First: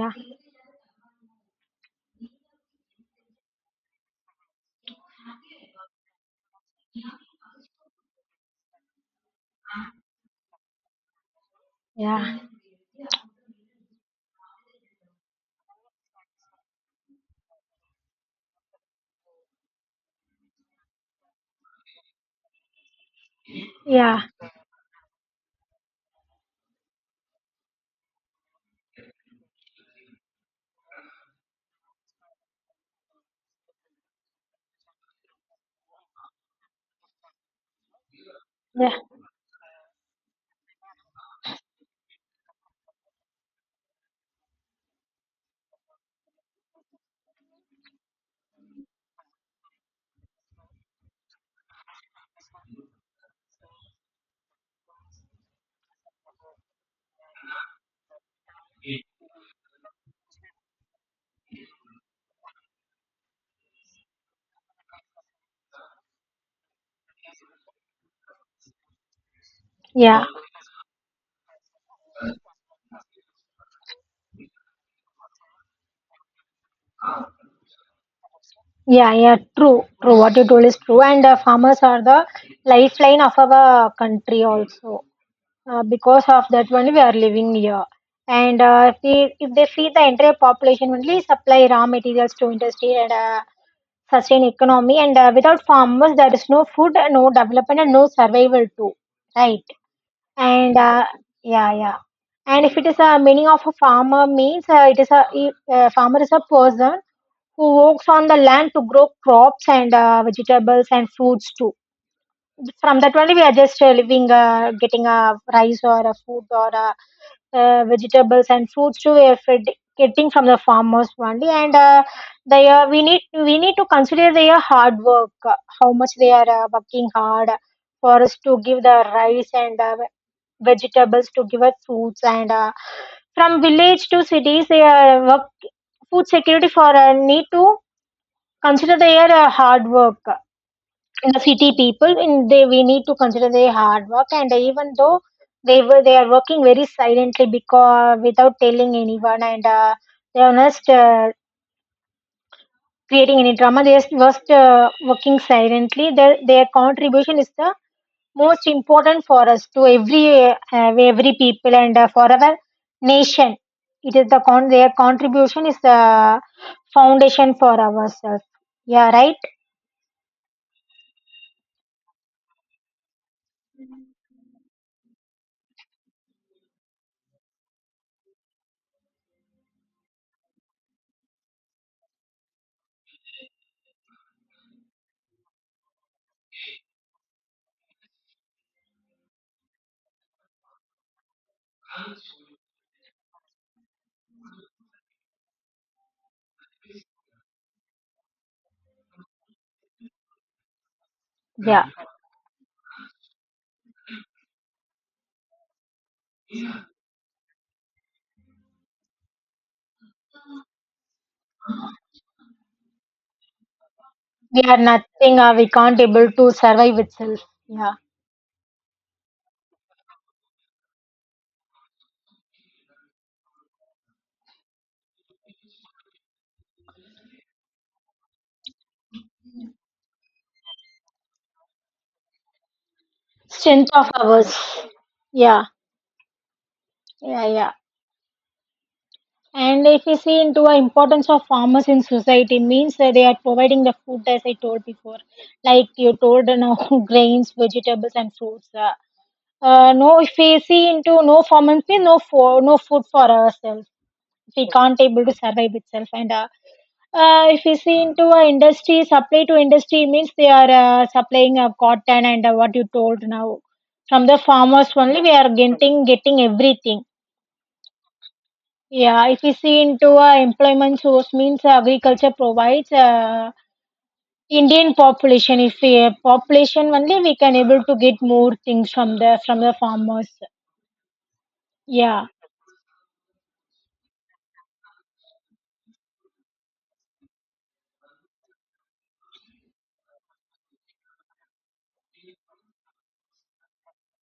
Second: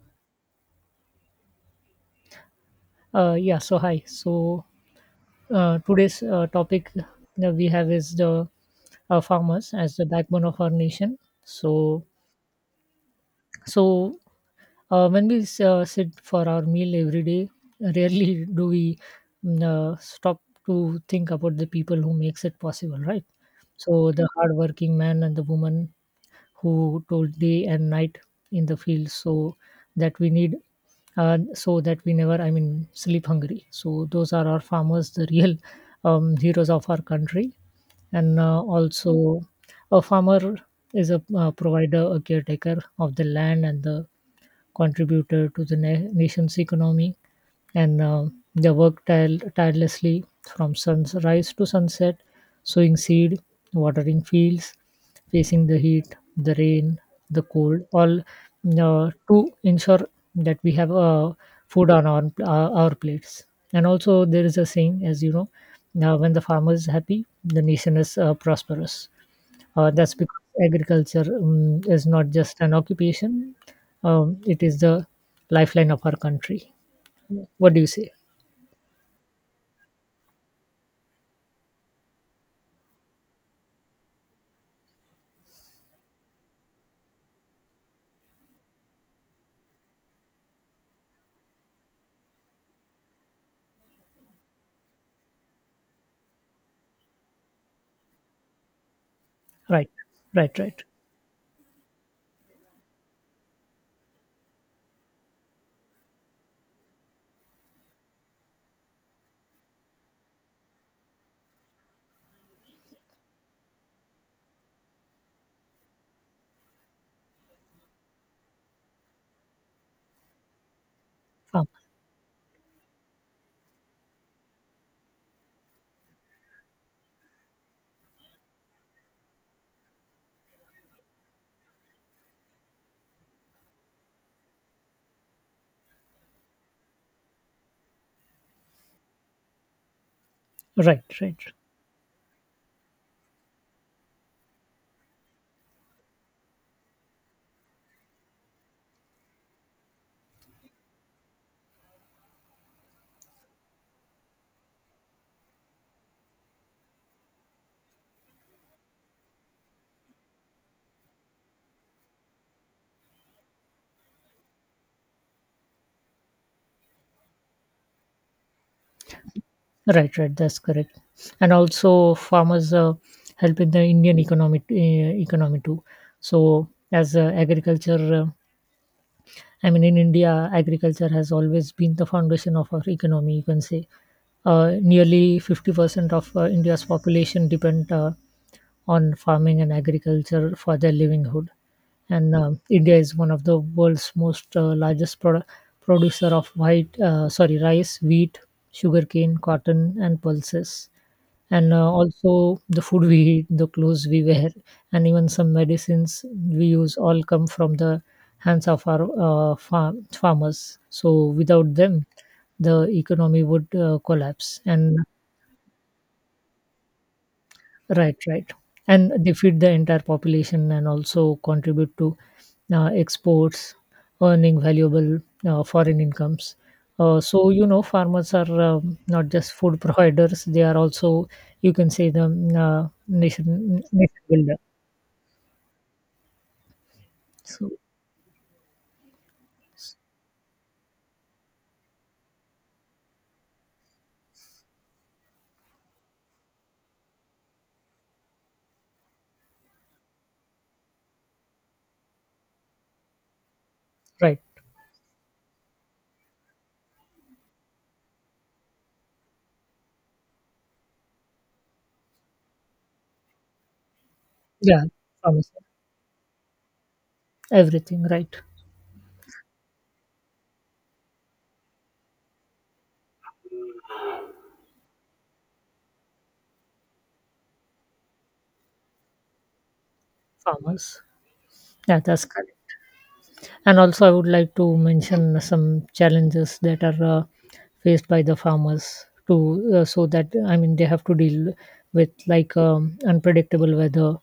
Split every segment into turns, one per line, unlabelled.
Yeah,
Yeah, so hi. Today's topic that we have is the farmers as the backbone of our nation. So
yeah,
so when we sit for our meal every day, rarely do we stop to think about the people who makes it possible, right? So
yeah,
the hardworking man and the woman who told day and night in the field, so that we need, so that we never, I mean, sleep hungry. So those are our farmers, the real heroes of our country, and
yeah,
also a farmer is a provider, a caretaker of the land and the contributed to the nation's economy, and they worked tirelessly from sunrise to sunset, sowing seed, watering fields, facing the heat, the rain, the cold, all to ensure that we have food on our plates. And also, there is a saying, as you know, now when the farmer is happy, the nation is prosperous. That's
yeah,
because agriculture is not just an occupation, it is the lifeline of our country. What do you say?
yeah, yeah. True, true. What you told is true. And farmers are the lifeline of our country also. Because of that only we are living here. And if they feed the entire population only, supply raw materials to industry and sustain economy. And without farmers, there is no food, no development, and no survival too. Right.
Right, right,
and
right.
yeah, yeah, and if it is a meaning of a farmer means, it is a farmer is a person who works on the land to grow crops and vegetables and fruits too. From that only we are just living, getting a rice or a food or vegetables and fruits too we are fed, getting from the farmers only.
Farm.
And they we need to consider their hard work, how much they are working hard for us to give the rice and vegetables to give us foods. And from village to cities they work food security for, need to consider their hard work
Right,
in
right,
the city people in they, we need to consider their hard work, and even though they are working very silently, because without telling anyone. And they are not creating any drama, they are just working silently. Their contribution is the most important for us, to every people and for our nation. It is their contribution is the foundation for ourselves. Yeah, right.
right, right. That's correct. And also, farmers help in the Indian economy, economy too. So, as uh, agriculture, uh, I mean, in India, agriculture has always been the foundation of our economy, you can say nearly 50% of India's population depend on farming and agriculture for their livelihood. And India is one of the world's most largest producer of rice, wheat, sugarcane, cotton, and pulses. And
Yeah. Mm.
also the food we eat, the clothes we wear, and even some medicines we use all come from the hands of our farmers. So without them, the economy would collapse.
We are
And
nothing, we can't able to survive itself. Yeah.
right, right. And they feed the entire population and also contribute to exports, earning valuable foreign incomes. So, you know, farmers are not just food providers, they are also, you can say, the
Strength of
nation
ours.
builder.
Yeah, yeah,
So,
yeah, and if we see into the importance of farmers in society means that they are providing the food, as I told before, like you told, you know, grains, vegetables, and fruits. No, if we see into no performance means no for, no food for ourselves.
right.
We can't able to survive itself. And if we see into industry supply to industry means they are supplying cotton and what you told now. From the
Yeah.
farmers only we
Farmers.
are getting everything.
Everything, right.
Yeah. If we see into employment source means, agriculture provides, indian population, if we population only we can able to get more things from the farmers.
Farmers. Yeah,
Yeah,
that's correct. And also, I would like to mention some challenges that are faced by the farmers to so that I mean they have to deal with like unpredictable weather,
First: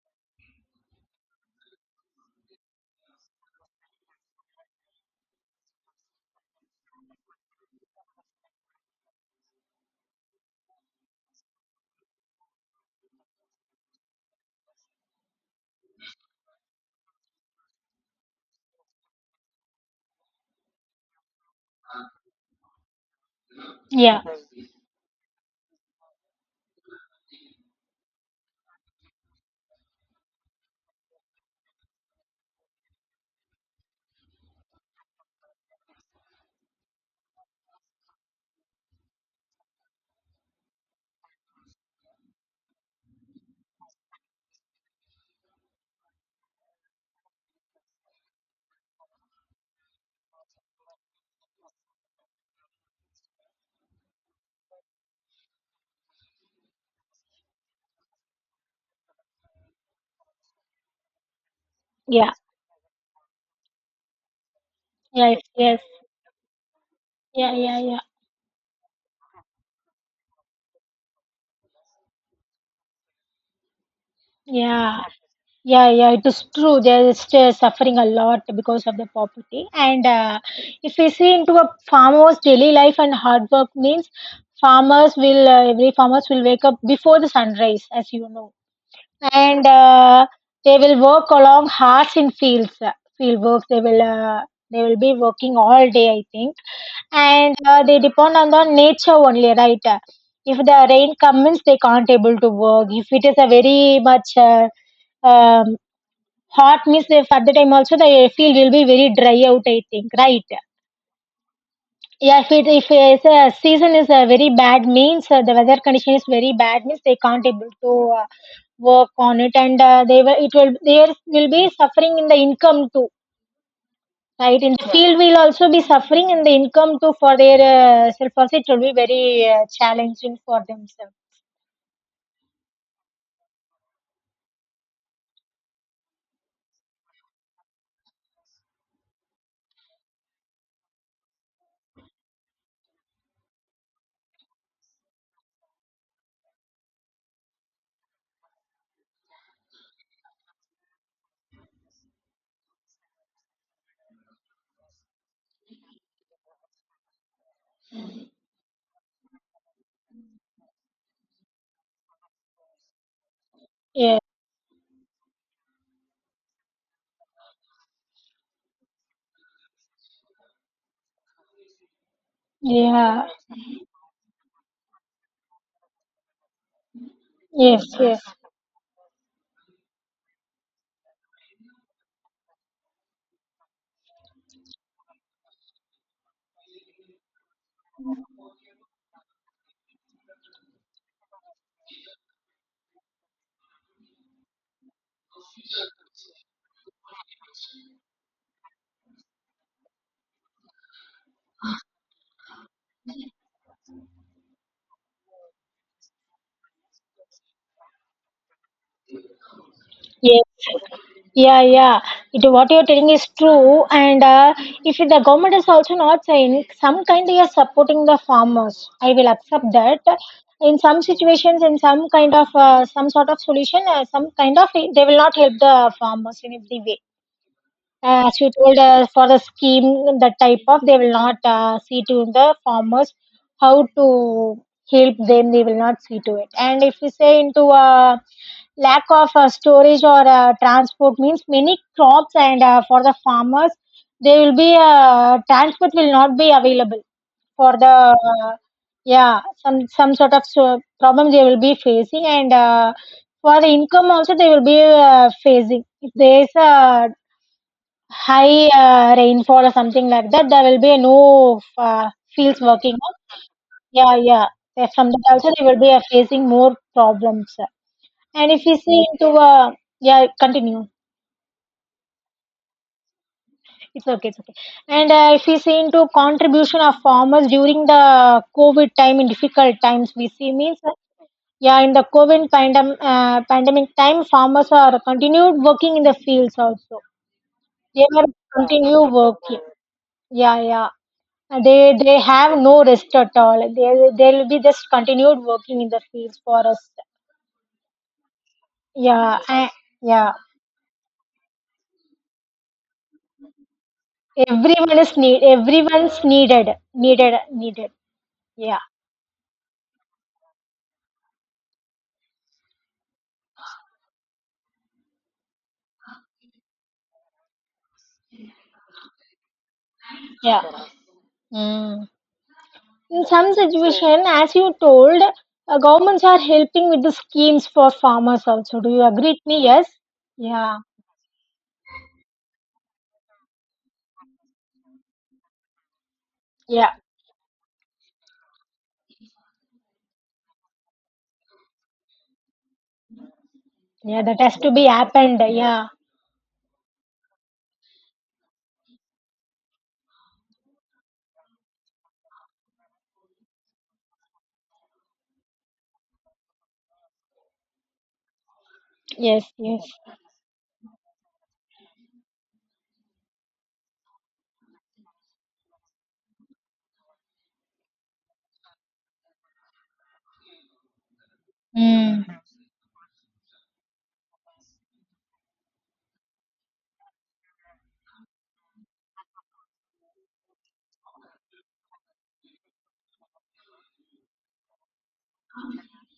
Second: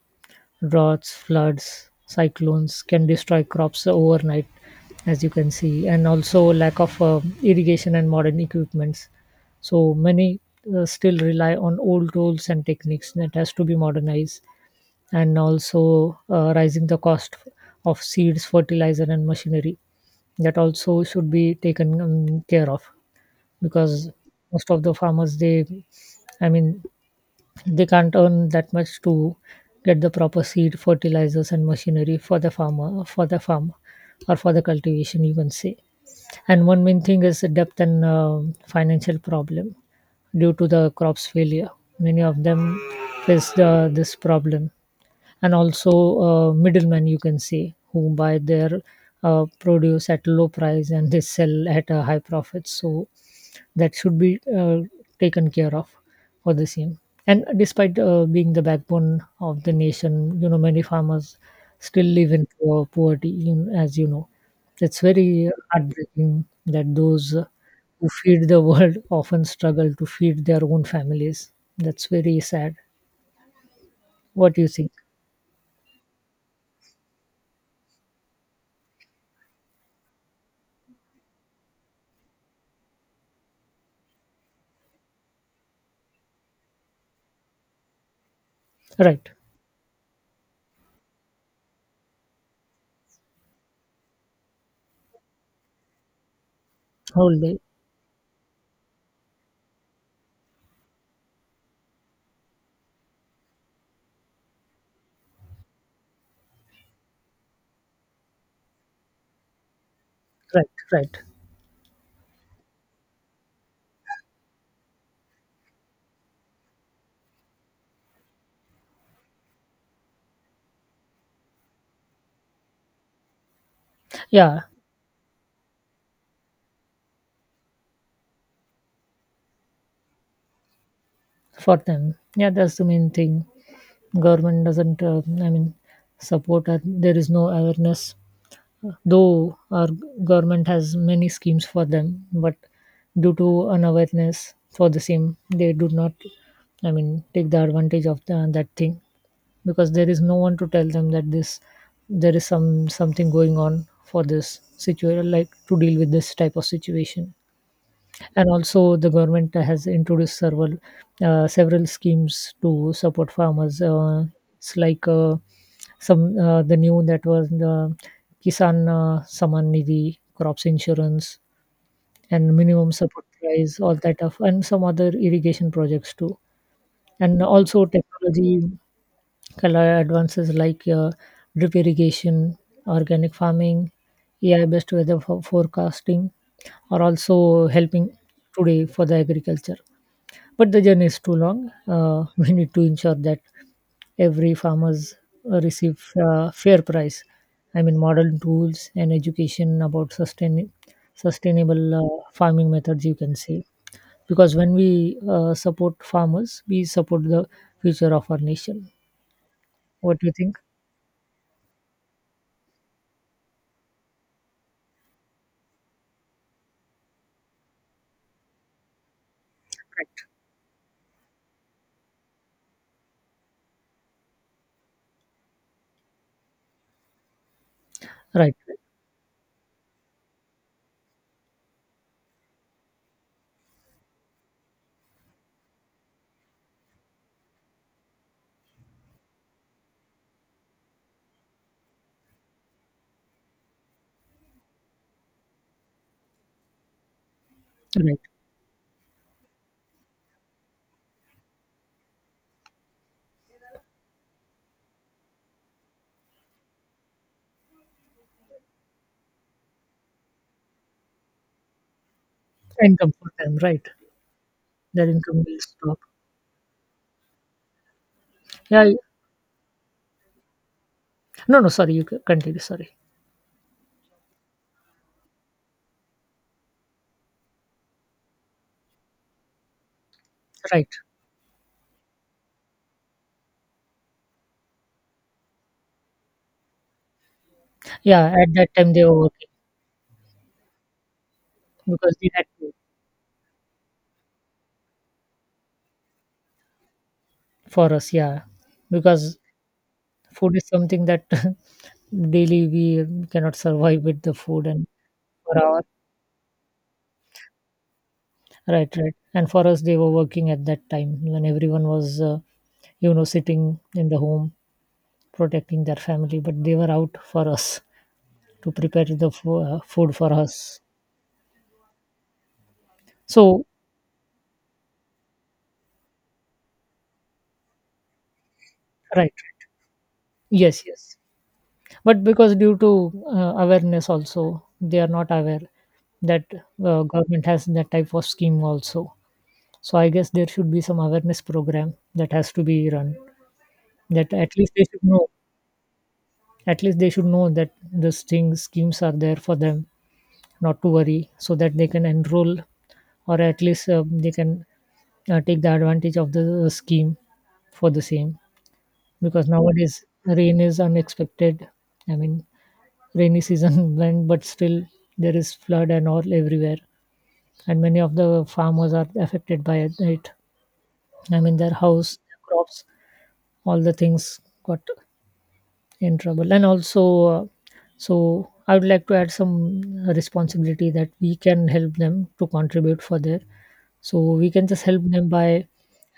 droughts, floods, cyclones can destroy crops overnight, as you can see, and also lack of irrigation and modern equipments. So many still rely on old tools and techniques that has to be modernized, and also rising the cost of seeds, fertilizer, and machinery that also should be taken care of because
yeah,
most of the farmers they I mean they can't earn that much to get the proper seed fertilizers and machinery for the farm or for the cultivation, you can say. And one main thing is the depth and financial problem due to the crops failure. Many of them face this problem, and also middlemen, you can say, who buy their produce at low price and they sell at a high profit, so that should be taken care of for the same. And despite being the backbone of the nation, you know, many farmers still
yeah.
live in poor poverty, as you know. It's
Yes,
very
yes,
heartbreaking that those
yeah, yeah, yeah,
who feed the world often struggle to feed their own families. That's very sad. What do you think?
yeah, yeah, yeah. It is true. They are still suffering a lot because of the poverty. And if we see into a farmer's daily life and hard work means, farmers will, every farmers will wake up before the sunrise, as you know.
Right.
And they will work along hard in fields, field work. They will, they will be working all day, I think,
Whole
and
day.
they depend on the nature only, right? If the rain comes they can't able to work, if it is a very much um, hot means, if at the time also the field will be very dry out, I think, right.
Right, right.
Yeah, if it's a season is a very bad means, the weather condition is very bad means they can't able to work on it. And they will, it will, they will be suffering in the income too,
Yeah,
right, in the field will also be suffering, and the income too for their self also, it will be very challenging for themselves.
for them, yeah, that's the main thing. Government doesn't I mean support, or there is no awareness, though our government has many schemes for them, but due to unawareness for the same they do not, I mean, take the advantage of that thing because there is no one to tell them that this, there is some something going on for this situation, like to deal with this type of situation. And also the government has introduced several schemes to support farmers.
Yeah,
It's like some the new that was the kisan saman nidhi, crops insurance, and minimum support
yeah.
price, all that stuff, and some other irrigation projects too. And
Yes,
also
yes,
technology kind of advances like drip irrigation, organic farming, ai based weather forecasting are also helping today for the agriculture. But the journey is too long. We need to ensure that every farmers receive fair price. I mean, modern tools and education about sustainable farming methods, you can say, because when we support farmers, we support the future of our nation. What do you
yes,
think?
yeah, yeah. It, what you're telling is true. And if the government is also not saying some kind they are supporting the farmers, I will accept that. In some situations, in some kind of, some sort of solution, some kind of, they will not help the farmers in every way, as you
Right,
told, for the scheme. The type of, they will not see to the farmers how to help them, they will not see to it. And if we say into lack of storage or transport means, many crops and for the farmers, they will be, transport will not be available for the,
right.
uh, yeah, some sort of so problem they will be facing. And for the income also they will be facing, if there is a high rainfall or something like that, there will be no fields working
Income
on.
for them, right?
Yeah, yeah.
Their
From that
income
also,
will
they will be
stop.
facing more problems. And if we
Yeah. I-
see into, yeah, continue.
No, no. Sorry, you continue. Sorry.
It's okay, it's okay. And if we see into contribution of farmers during the COVID time, in difficult times, we see means,
Right.
yeah, in the COVID pandemic time, farmers are continued working in the fields also. They are
Yeah. At that time
continue
they were working
working. Yeah, yeah. Uh, they
because
they
they had
have
to.
no rest at all, they they'll be just continued working in the fields for us.
For us, yeah, because
Yeah, I, yeah,
food is something that daily we cannot survive with the food, and
everyone is need,
for our
everyone's needed, needed, needed. Yeah,
right, right. And for us, they were working at that time when everyone was, you know, sitting in the home protecting their family, but they were out for us to prepare the food for
yeah.
us.
Mm. In some
So,
situation, as you told, governments are helping with the schemes for farmers also, do you agree
right,
with me? Yes, yeah,
yes, yes. But because due to awareness also, they are not aware that
yeah,
government has that type of scheme also. So I guess there should be some awareness program that has to be run.
yeah,
That
that has
at
to
least they
be
should know.
happened. Yeah,
At least they should know that these things schemes are there for them, not to worry, so that they can enroll or at least they can take the advantage of the scheme for the same.
yes,
Because
yes.
nowadays rain is unexpected. I mean, rainy season went, but still there is flood and all everywhere, and many of the farmers are affected by it. I mean, their house,
Mm.
their crops, all the things got in trouble. And also so I would like to add some responsibility that we can help them, to contribute for their, so we can just help them by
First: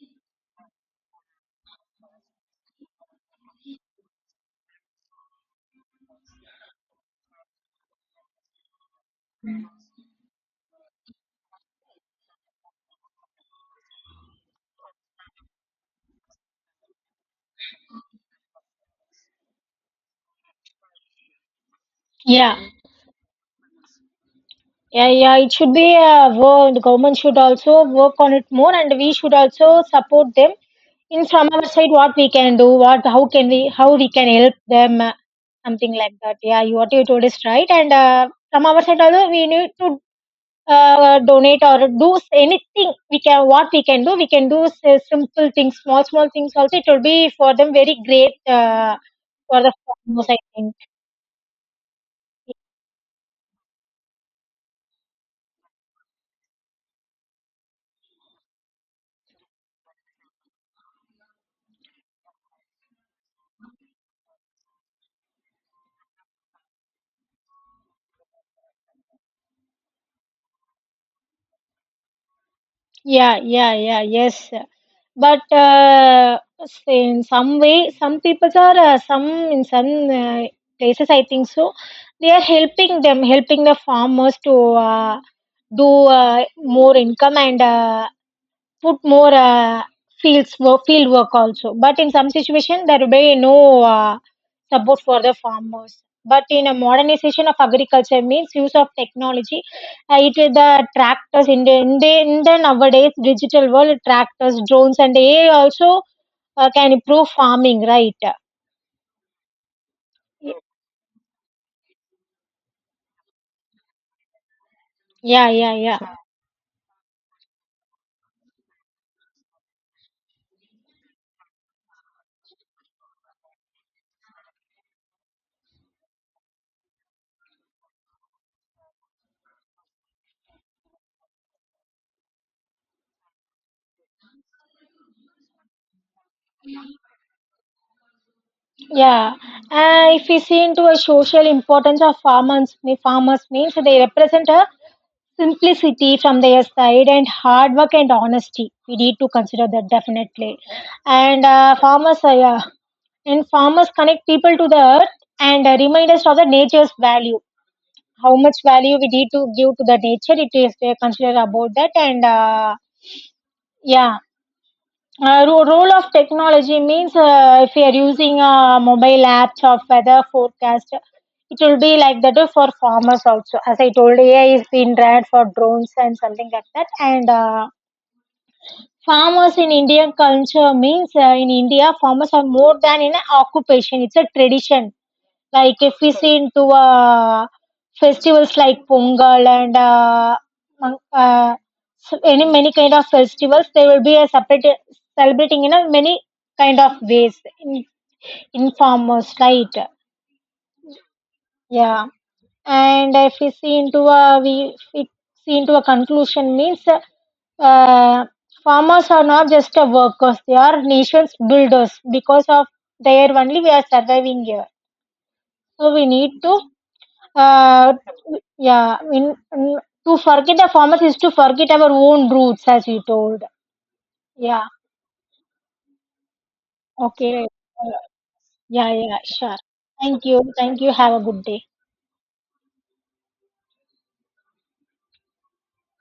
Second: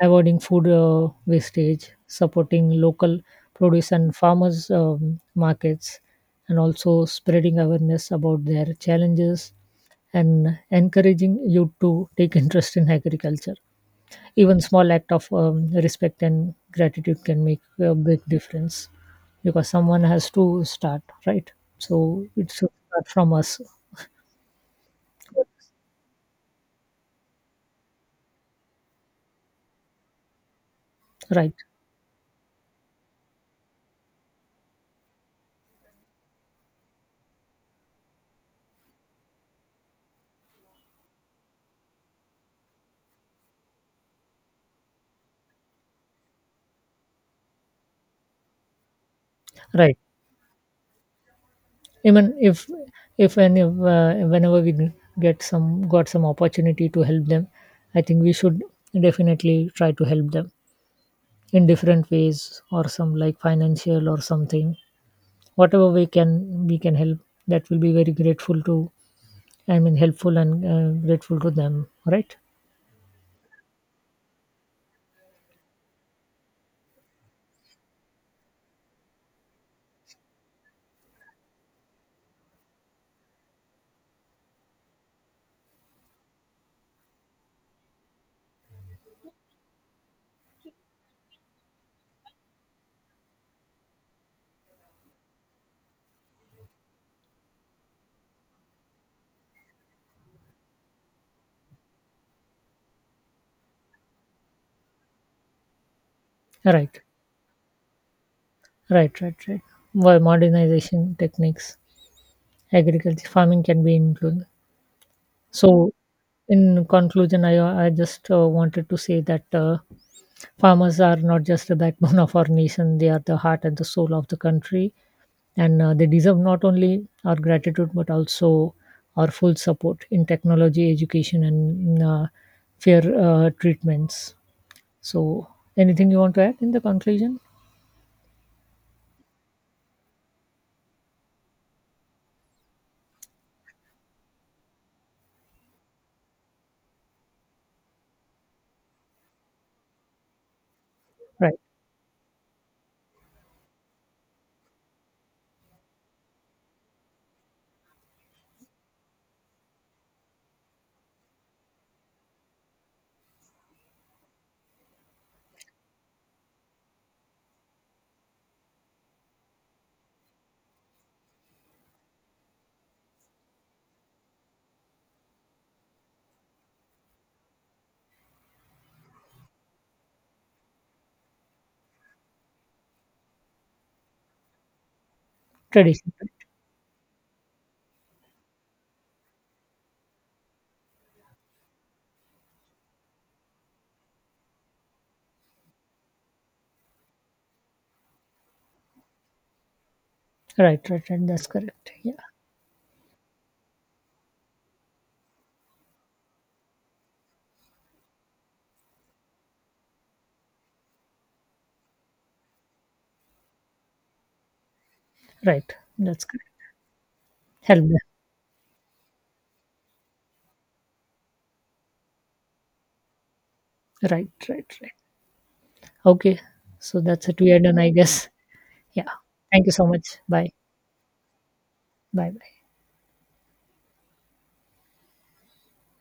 avoiding food wastage, supporting local produce and farmers markets, and also spreading awareness about their challenges and encouraging you to take interest in agriculture. Even small act of respect and gratitude can make a big difference because someone has to start, right? So it
Yeah,
should start from us.
yeah, yeah, it should be work. The government should also work on it more, and we should also support them in, from
Right,
our side. What we can do, what, how can we, how we can help them, something like that. Yeah, you, what you told is right. And from our side also we need to donate or do anything we can. What we can do simple things, small small things. Also, it will be for them very great, for the
right.
farmers, I think.
Even if any of, whenever we get some got some opportunity to help them, I think we should definitely try to help them in different ways or some like financial or something, whatever we can, we can help. That will be very grateful to, I mean, helpful and grateful to them, right?
Yeah, yeah, yeah, yes. But in some way, some people are some, in some places, I think so. They are helping them, helping the farmers to do more income and put more fields field work also. But in some situation there will be no uh, support for the farmers. But in a modernization of agriculture means, use of technology, it is the tractors, in the nowadays digital world, tractors, drones, and ai also can
Right,
improve farming, right?
right, right, right. Well, modernization techniques, agriculture, farming can be included.
Yeah, yeah,
So,
yeah,
in conclusion, I just wanted to say that farmers are not just the backbone of our nation; they are the heart and the soul of the country, and they deserve not only our gratitude but also our full support in technology, education, and in, fair treatments. So, anything you want to add in the conclusion?
yeah. If we see into a social importance of farmers farmers means, they represent a simplicity from their side and hard work and honesty, we need to consider that definitely. And
Right,
farmers, yeah, and farmers connect people to the earth. And remind us of the nature's value, how much value we need to give to the nature, it is they consider about that. And yeah, role of technology means, if you are using a mobile apps of weather forecast, it will be like that for farmers also. As I told, AI is being tried for drones and something like that. And farmers in Indian culture means, in India, farmers are more than in an occupation. It's a tradition, like if we
tradition.
see into festivals like Pongal and, mon- uh, so any many kind of festivals, they will be a separate celebrating in a many kind of ways in farmers, right?
Right, right, right. That's correct.
Yeah,
Yeah.
and if we see into a, we, if we see into a conclusion means, uh, farmers are not just a workers; they are nations builders. Because of there only we are surviving here.
Right.
So we
That's
need
correct.
to,
Help
Uh,
them.
yeah, I mean, mm, to forget the farmers is to forget our own roots, as you told.
Right,
Yeah,
right, right. Okay. So that's it.
okay.
We are done, I
Uh,
guess.
yeah,
Yeah.
yeah, sure.
Thank you so much.
Thank you.
Bye.
Thank you. Have a good day.
Bye bye.